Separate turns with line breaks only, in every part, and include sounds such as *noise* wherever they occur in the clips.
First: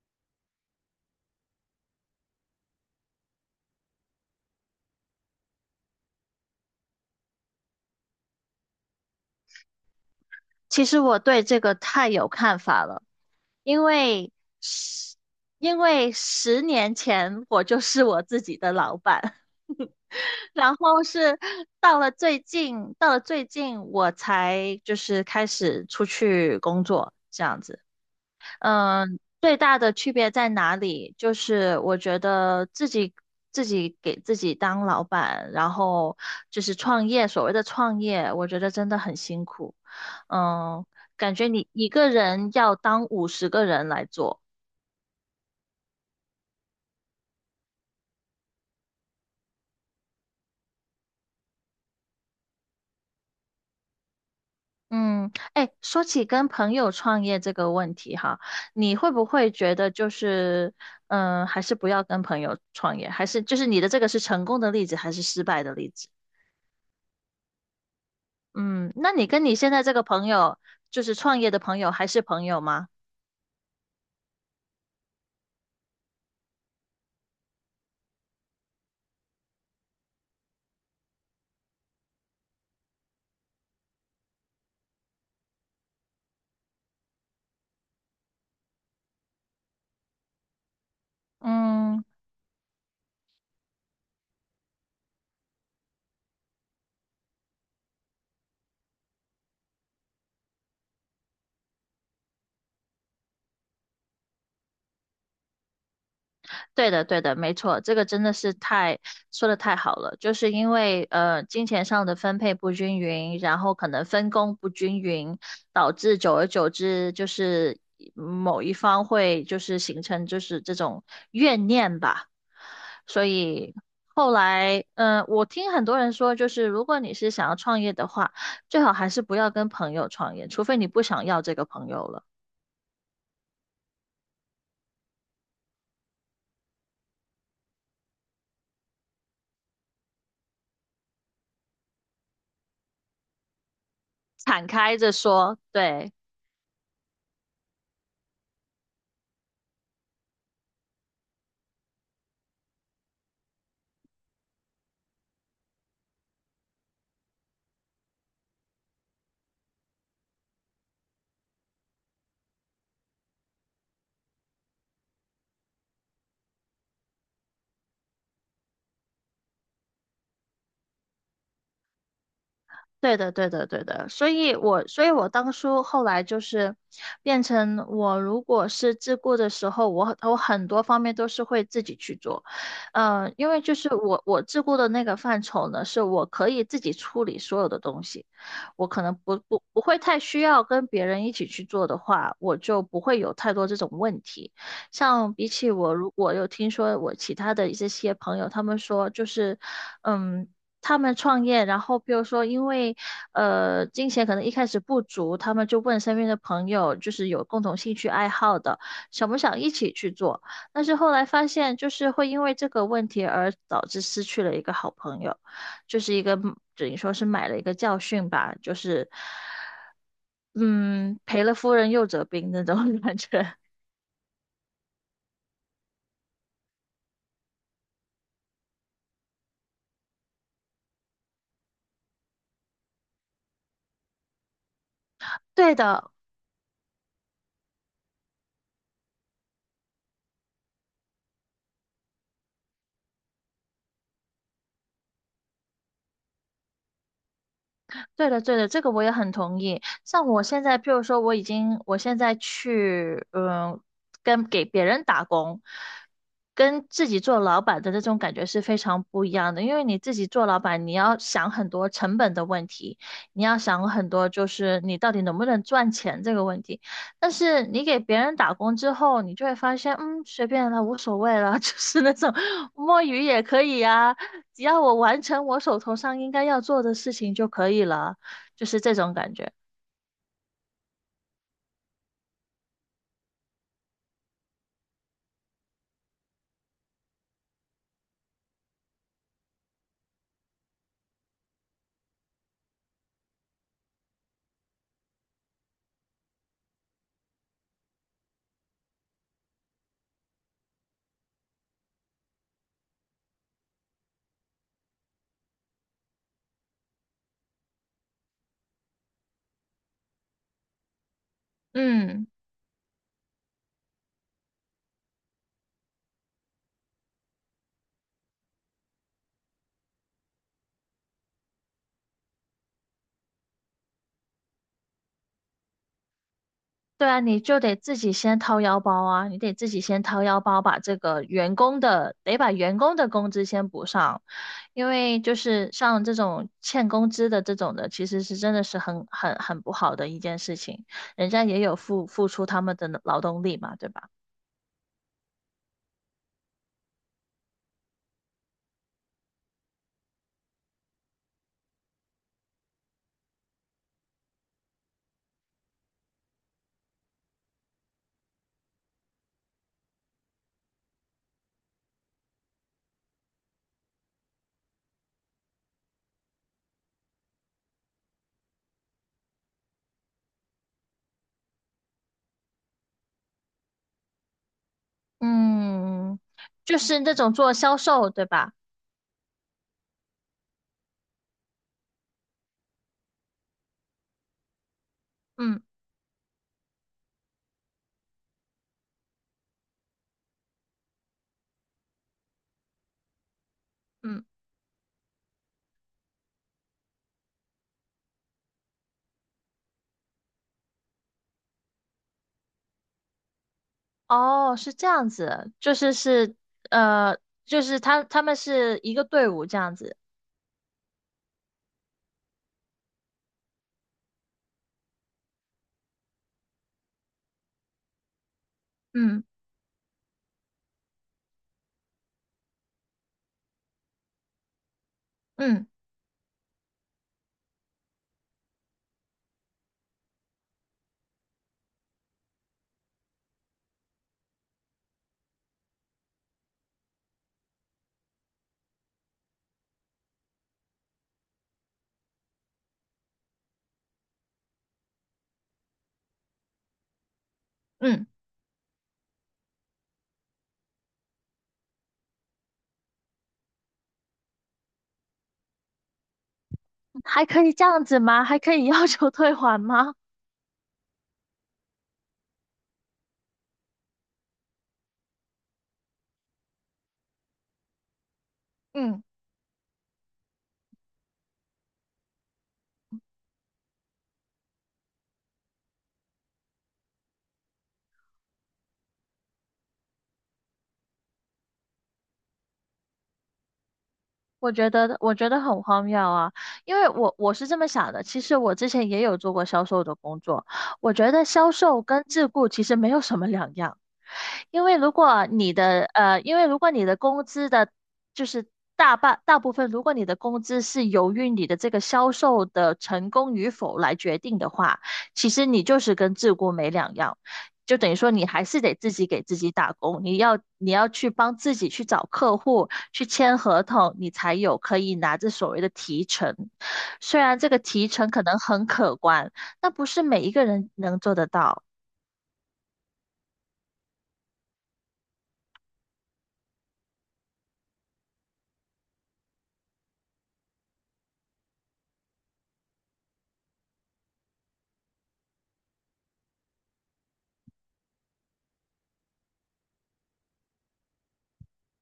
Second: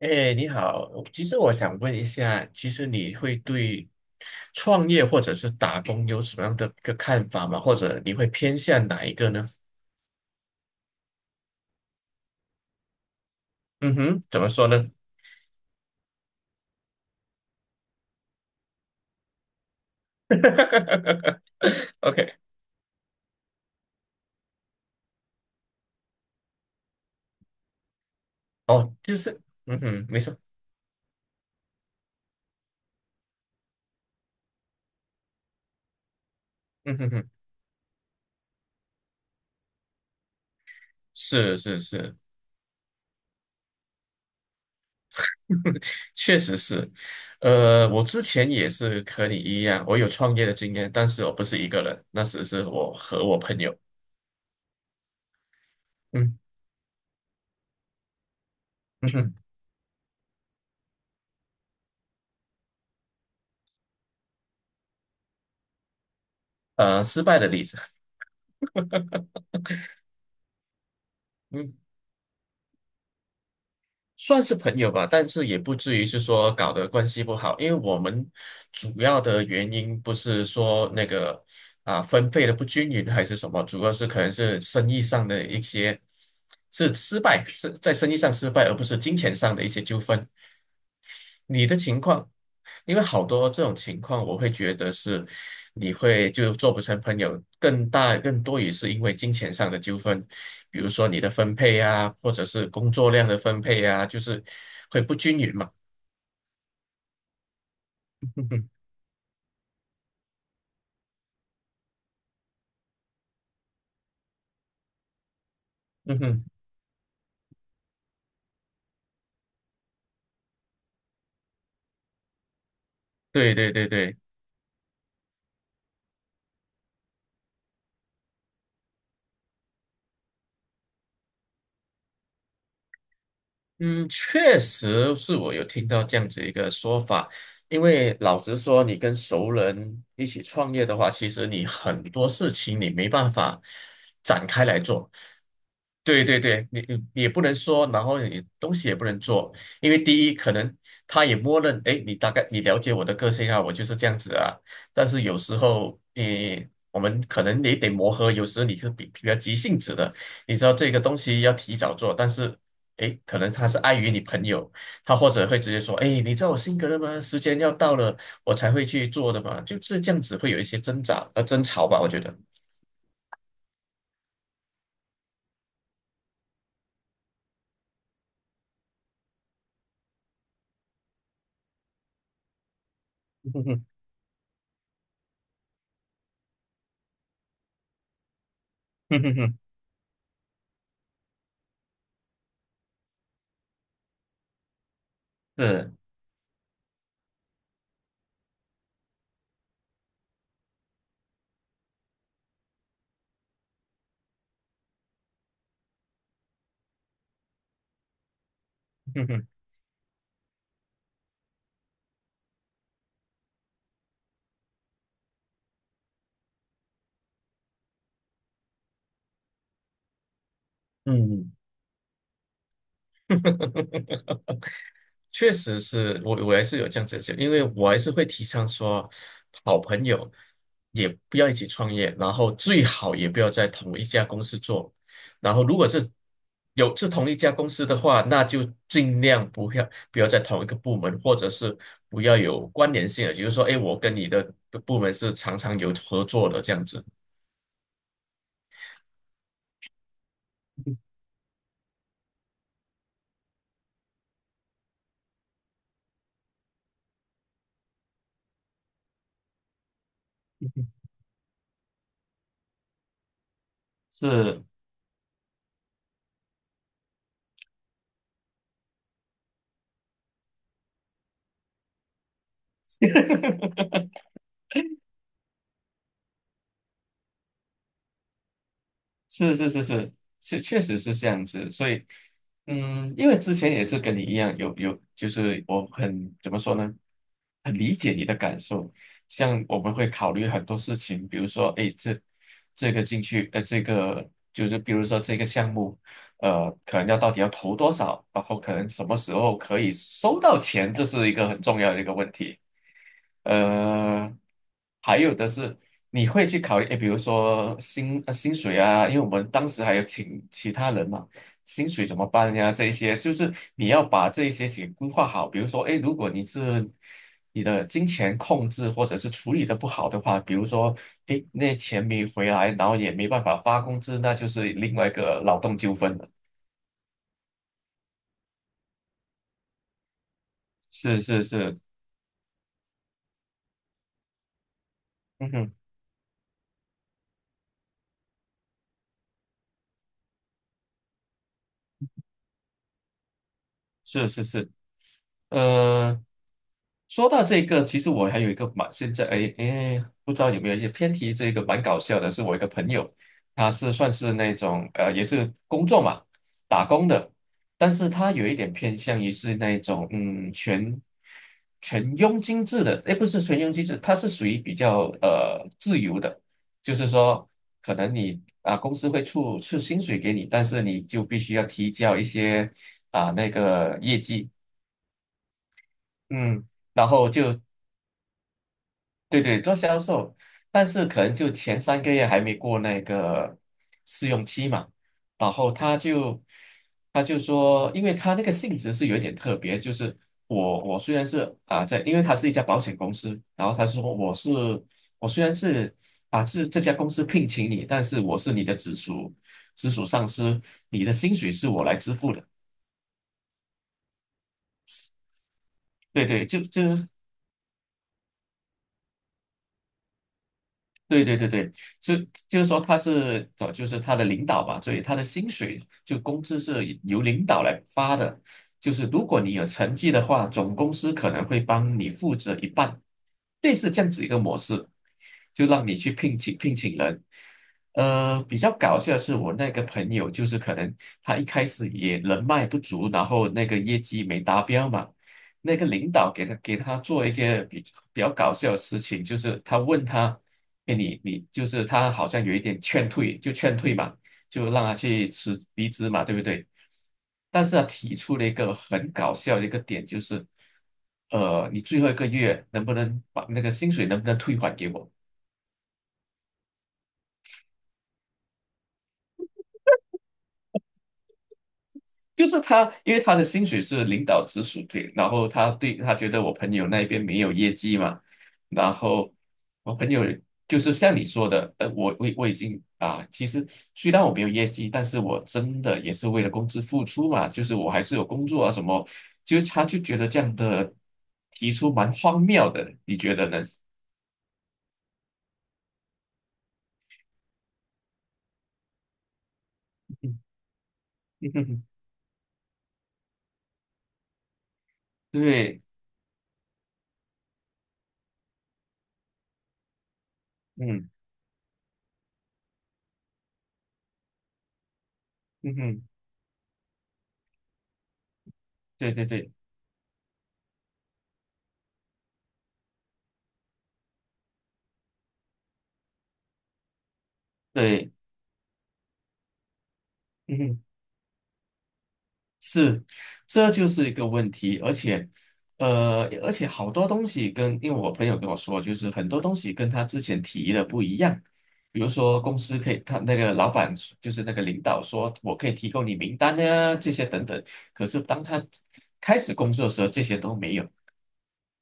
哎，你好，其实我想问一下，其实你会对创业或者是打工有什么样的一个看法吗？或者你会偏向哪一个呢？
其实我对这个太有看法了，因
嗯哼，
为
怎么说呢
十因为10年前我就是我自己的老板，*laughs* 然后
*laughs* ？OK，
到了最近我才就是开始出去工作这样子。
哦，就是，
最大
嗯
的
哼，
区
没
别
错，
在哪里？就是我觉得自己给自己当老板，然后就是
嗯
创
哼
业，
哼，
所谓的创业，我觉得真的很辛苦。嗯，感觉
是
你
是
一个
是，
人要当50个人来做。
*laughs* 确实是，我之前也是和你一样，我有创业的经验，但是我不是一个人，那时是我和我朋友，
嗯，哎，说起
嗯
跟朋友创业这个问题哈，你
嗯
会不
哼，
会觉得就是，还是不要跟朋友创业，还是就是你的这个是成功的例子还是失败的例子？
失败的例子，
嗯，那你跟你现在这个朋友，就是创业
*laughs*
的
嗯。
朋友，还是朋友吗？
算是朋友吧，但是也不至于是说搞得关系不好，因为我们主要的原因不是说那个啊分配的不均匀还是什么，主要是可能是生意上的一些是失败，是在生意上失败，而不是金钱上的一些纠纷。你的情
嗯，
况，因为好多这种情况，我会觉得是。你会就做不成朋友，更大更多也是因为金钱上的纠纷，比如说你的分配啊，或者是工作量的分配啊，就是会不均匀嘛。
对的，对的，没错，这个真的
*laughs* 嗯
是
哼，
太，说的太好了，就是因为金钱上的分配不均匀，然后可能分工不均匀，导致
嗯
久
哼，
而久之就是某一方会就是形成就是这种怨念吧。所
对对
以
对对。
后来，我听很多人说，就是如果你是想要创业的话，最好还是不要跟朋友创业，除非你不想要这个朋友了，
嗯，确实是我有听到这样子一个说法，因为老实说，你跟熟人一起创业的话，其实你很多事情你没办法展
*laughs*
开
敞
来
开
做。
着说，对。
对对对，你也不能说，然后你东西也不能做，因为第一，可能他也默认，哎，你大概你了解我的个性啊，我就是这样子啊。但是有时候，我们可能也得磨合，有时候你是比较急性子的，你知道这个东西要提早做，但是。诶，可能他是碍于你朋友，他或者会直接说，诶，你知道我性格的吗？时间要到了，我才会去做的嘛，就是这样子会有一些挣扎争吵吧，我觉得。
对的，对的，对的，所以我当初后来就是变成我，如果是自顾的时候，我很多方面都是会自己去做，嗯，因
*laughs*
为
哼
就
哼
是我自顾的那个范畴呢，是我可以自己处理所有的东西，我可能
哼哼
不
哼，
不不会太需要跟别人一起去做的话，我就不会有太多这种问题。像比起我，
是，
如果有听说我其他的一些朋友，他们说就是，嗯。他们创业，然后比如说因为金钱可能一开始不足，他们就问身边的朋友，就是有共同兴趣爱好的，
哼
想不
哼，
想一起去做？但是后来发现，就是会因为这个问题而导致失去了一个好朋友，就是一个等于说是买了一个教训吧，就是嗯赔
嗯。
了夫人又折兵那种 *laughs* 感觉。
确实是我还是有这样子的想，因为我还是会提倡说，好朋友也不要一起创业，然后最好也不要在同一家公司做。然后，
对
如果是
的，
同一家公司的话，那就尽量不要在同一个部门，或者是不要有关联性的，比如说，哎，我跟你的部门是常常有合作的这样子。
对的，对的，这个我也很同意。像我现在，譬如说，我已经，我现在去，跟给别人打工，跟自己做老板的那种感觉是非常不一样的。因为你自己做老板，你要想很多成本的问题，你要想很多就
是，
是你到底能不能赚钱这个问题。但是你给别人打工之后，你就会发现，随便了，无所谓了，*laughs* 就是那种摸鱼也可以
*laughs*
呀、只要我完成我手头上应该要做的事情就可以了，就是这种感觉。
是是是是是，确实是这样子。所以，嗯，因为之前也是跟你一样，就是我很怎么说呢，很理解你的感受。像我们会考虑很多事情，比如说，哎，这个进去，这个就是比如说这个项目，可能要到底要投多少，然后可能什么时候可以收到钱，这是一个很重要的一个问题。呃，还有的是你会去考虑，诶，比如说薪水啊，因为我们当时还有请其他人嘛，薪水怎
嗯，
么办呀？这一些就是你要把这一些给规划好。比如说，诶，如果你的金钱控制或者是处理的不好的话，比如说，诶，那钱没回来，然后也没办法发工资，那就是另外一个劳动纠纷了。
对啊，你就得自己先掏腰包啊，你得自己先掏腰包，把这
是
个
是
员
是，
工的，得把员工的工资先补上，因为就
嗯
是
哼，
像这种欠工资的这种的，其实是真的是很不好的一件事情，人家也有付出他们的劳动力嘛，对吧？
是是是。呃，说到这个，其实我还有一个蛮现在哎哎，不知道有没有一些偏题，这个蛮搞笑的，是我一个朋友，他是算是那种也是工作嘛，打工的，但是他有一点偏向于是那种全佣金制的，哎不是全佣金制，他是属于比较自由的，就是说可能你啊公司会出薪水给你，但是你就必须要提交一些啊那个业绩。
嗯，
嗯，
就是
然
那
后
种做
就
销售，对吧？
对对做销售，但是可能就前3个月还没过那个试用期嘛，然
嗯
后他就说，因为他那个性质是有点特别，就是我虽然是啊在，因为他是一家保险公司，然后他说
嗯。
我虽然是这家公司聘请你，但是我是你的直属上司，你的薪水是我来支付的。
哦，是这样子，就是
对
是
对，就
呃，就是他们是一个队伍这样子，
对对对对，是就是说他是就是他的领导嘛，所以他的薪水就工资是由领导来发的。就是
嗯
如果你有成绩的话，总公司可能会帮你负责一半，类似这样子一个模式，就
嗯
让你去聘请人。比较搞笑的是我那个朋友，就是可能他一开始也人脉不足，然后那个业绩没达标嘛，那个领导给他做一个比较搞笑的事情，就是他问他。哎，你就是他好像有一点劝退，就劝退嘛，就让他去离职嘛，对不对？但是他
嗯，
提出了一个很搞笑的一个点，就是，你最后一个月能不能把那个薪水能不能退还给我？
还可以这样子吗？还可以要求退还吗？
就是他，因为他的薪水是领导直属对，然后他觉得我朋友那边没有业绩嘛，然
嗯。
后我朋友就是像你说的，我已经啊，其实虽然我没有业绩，但是我真的也是为了公司付出嘛，就是我还是有工作啊什么，就是他就觉得这样的提出蛮荒谬的，你觉得呢？
我觉得很荒谬啊，因为我是这么想的，其实我之前也有做过销售的工
*laughs* 嗯
作，我觉得销
嗯
售
哼
跟自雇其实没有什么两样，因为如果你
对，
的呃，因为如果你的工资的，就是大部分，如果你的工资是
嗯
由于你的这个销售的成功与否来决定的话，其实你
嗯
就是
哼，
跟自雇没两样。就等于说你还是得自己
对
给
对
自己
对
打工，你要去帮自己去找客户，去签合同，你才有可以拿着所谓的提成。虽然这个提成
对，
可能很可观，但不是每一个
嗯
人
哼。
能做得到。
是，这就是一个问题，而且，好多东西跟，因为我朋友跟我说，就是很多东西跟他之前提的不一样。比如说，公司可以，他那个老板就是那个领导说，我可以提供你名单啊，这些等等。可是当他开始工作的时候，这些都没有。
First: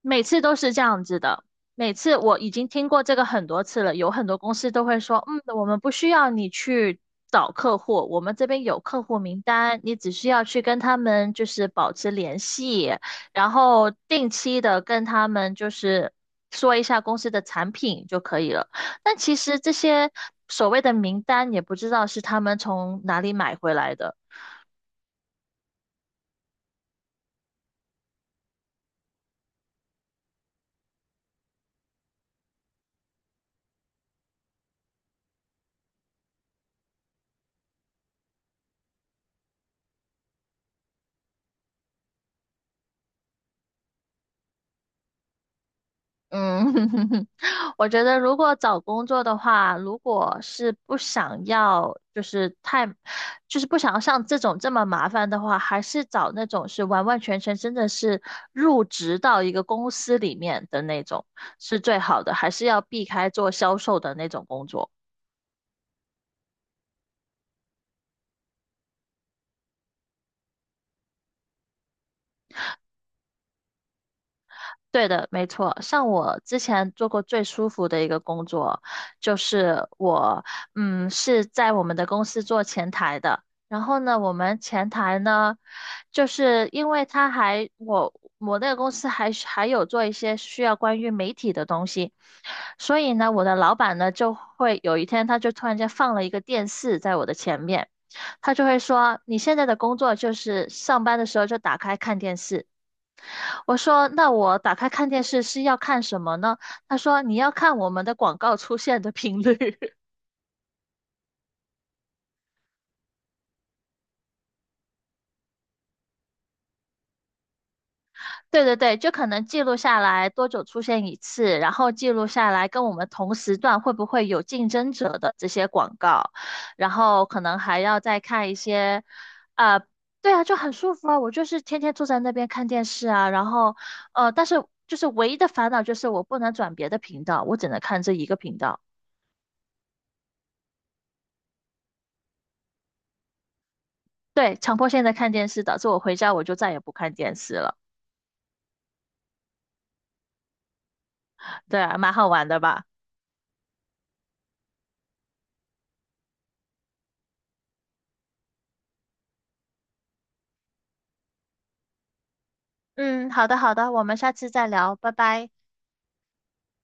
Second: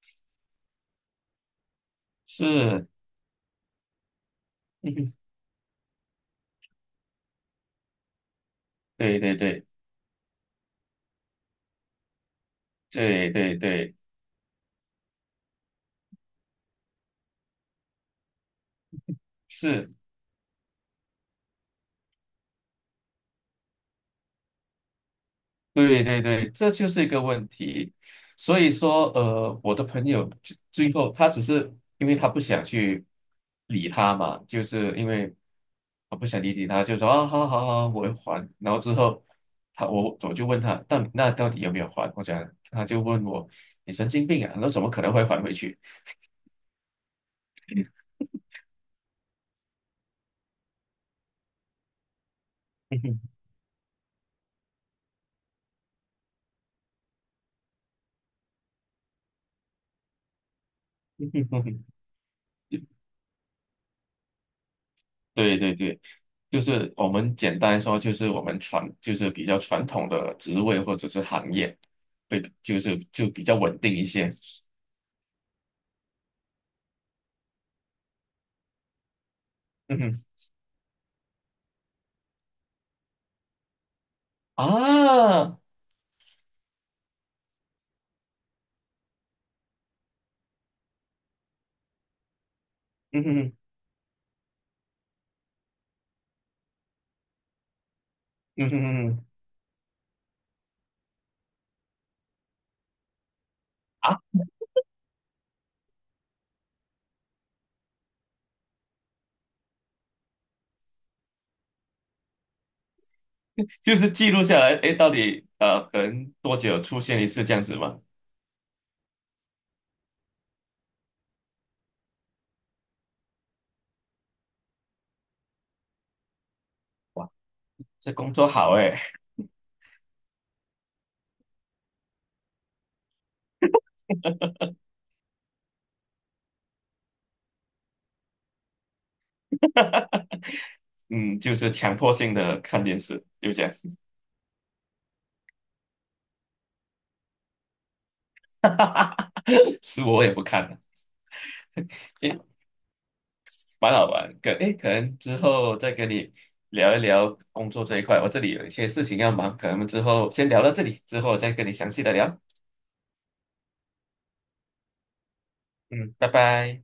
每次都是这样子的，每次我已经
是，
听过这个很多次了，有很多公司都会
*laughs*
说，我们不需要你去找客户，我们这边有客户
对对
名
对
单，你只需要去跟他们就是保持联系，
对
然
对
后
对，
定期的跟他们就是说一下公司的产品就可以了。但其实这
是。
些所谓的名单也不知道是他们从哪里买回来的。
对对对，这就是一个问题。所以说，我的朋友最后他只是因为他不想去理他嘛，就是因为我不想理他，就说啊，好好好，我会还。然后之后我就问他，到底有没有还？我讲他就问我，你神经病啊，那怎么可能会还回去？
嗯，*laughs* 我觉得如果找工作的话，如果是不想要，就是太，
*laughs*
就是不想要像这种这么麻烦的话，还是找那种是完完全全真的是入职到一个公司里面的那种是最好的，还是要避开做销售的那种工作。
对对对，就是我们简单说，就是我们就是比较传统的职位或者是行业，会就是比较稳定一些。
对的，没错。像我之前做过最舒服的一个工作，就是
嗯哼
我，是在我们的公司做前台的。然后呢，我们前台
啊，
呢，就是因为他还我我那个公司还是还有做一些需要关于媒体的东西，所以
嗯
呢，我
哼
的老板呢就会有一天他就突然间放了一个电视在我的前面，他就
嗯
会
哼嗯
说：
哼
“你现在的工作就是上班的时候就打开看电视。”我说：
啊，
“那我打开看电视是要看什么呢？”他说：“你要看我们的广告出现的频率。*laughs*”
就是记录下来，哎，到底可能多久出现一次这样子吗？
对对对，就可能记录下来多久出现一次，然后记录下来跟我们同时段会不会有竞争者的这些广告，然后
哇，
可能还要
这
再
工作
看一
好
些，
哎。
啊、对啊，就很舒服啊。我就是天天坐在那边看电视啊，然后但是就是唯一的烦恼就是我不能转别的频道，我只能看这一个频道。
*laughs* 嗯，就是强迫性的看电视，就这样，
对，强迫现在看电视，导致我回家我就再也不看电视了。
*laughs* 是我也不看。
对啊，蛮好玩的吧？
蛮好玩。诶，可能之后再跟你聊一聊工作这一块，我这里有一些事情要忙，可能之后先聊到这里，之后再跟你详细的聊。
嗯，好的好的，我们下次再聊，拜拜。
嗯，拜拜。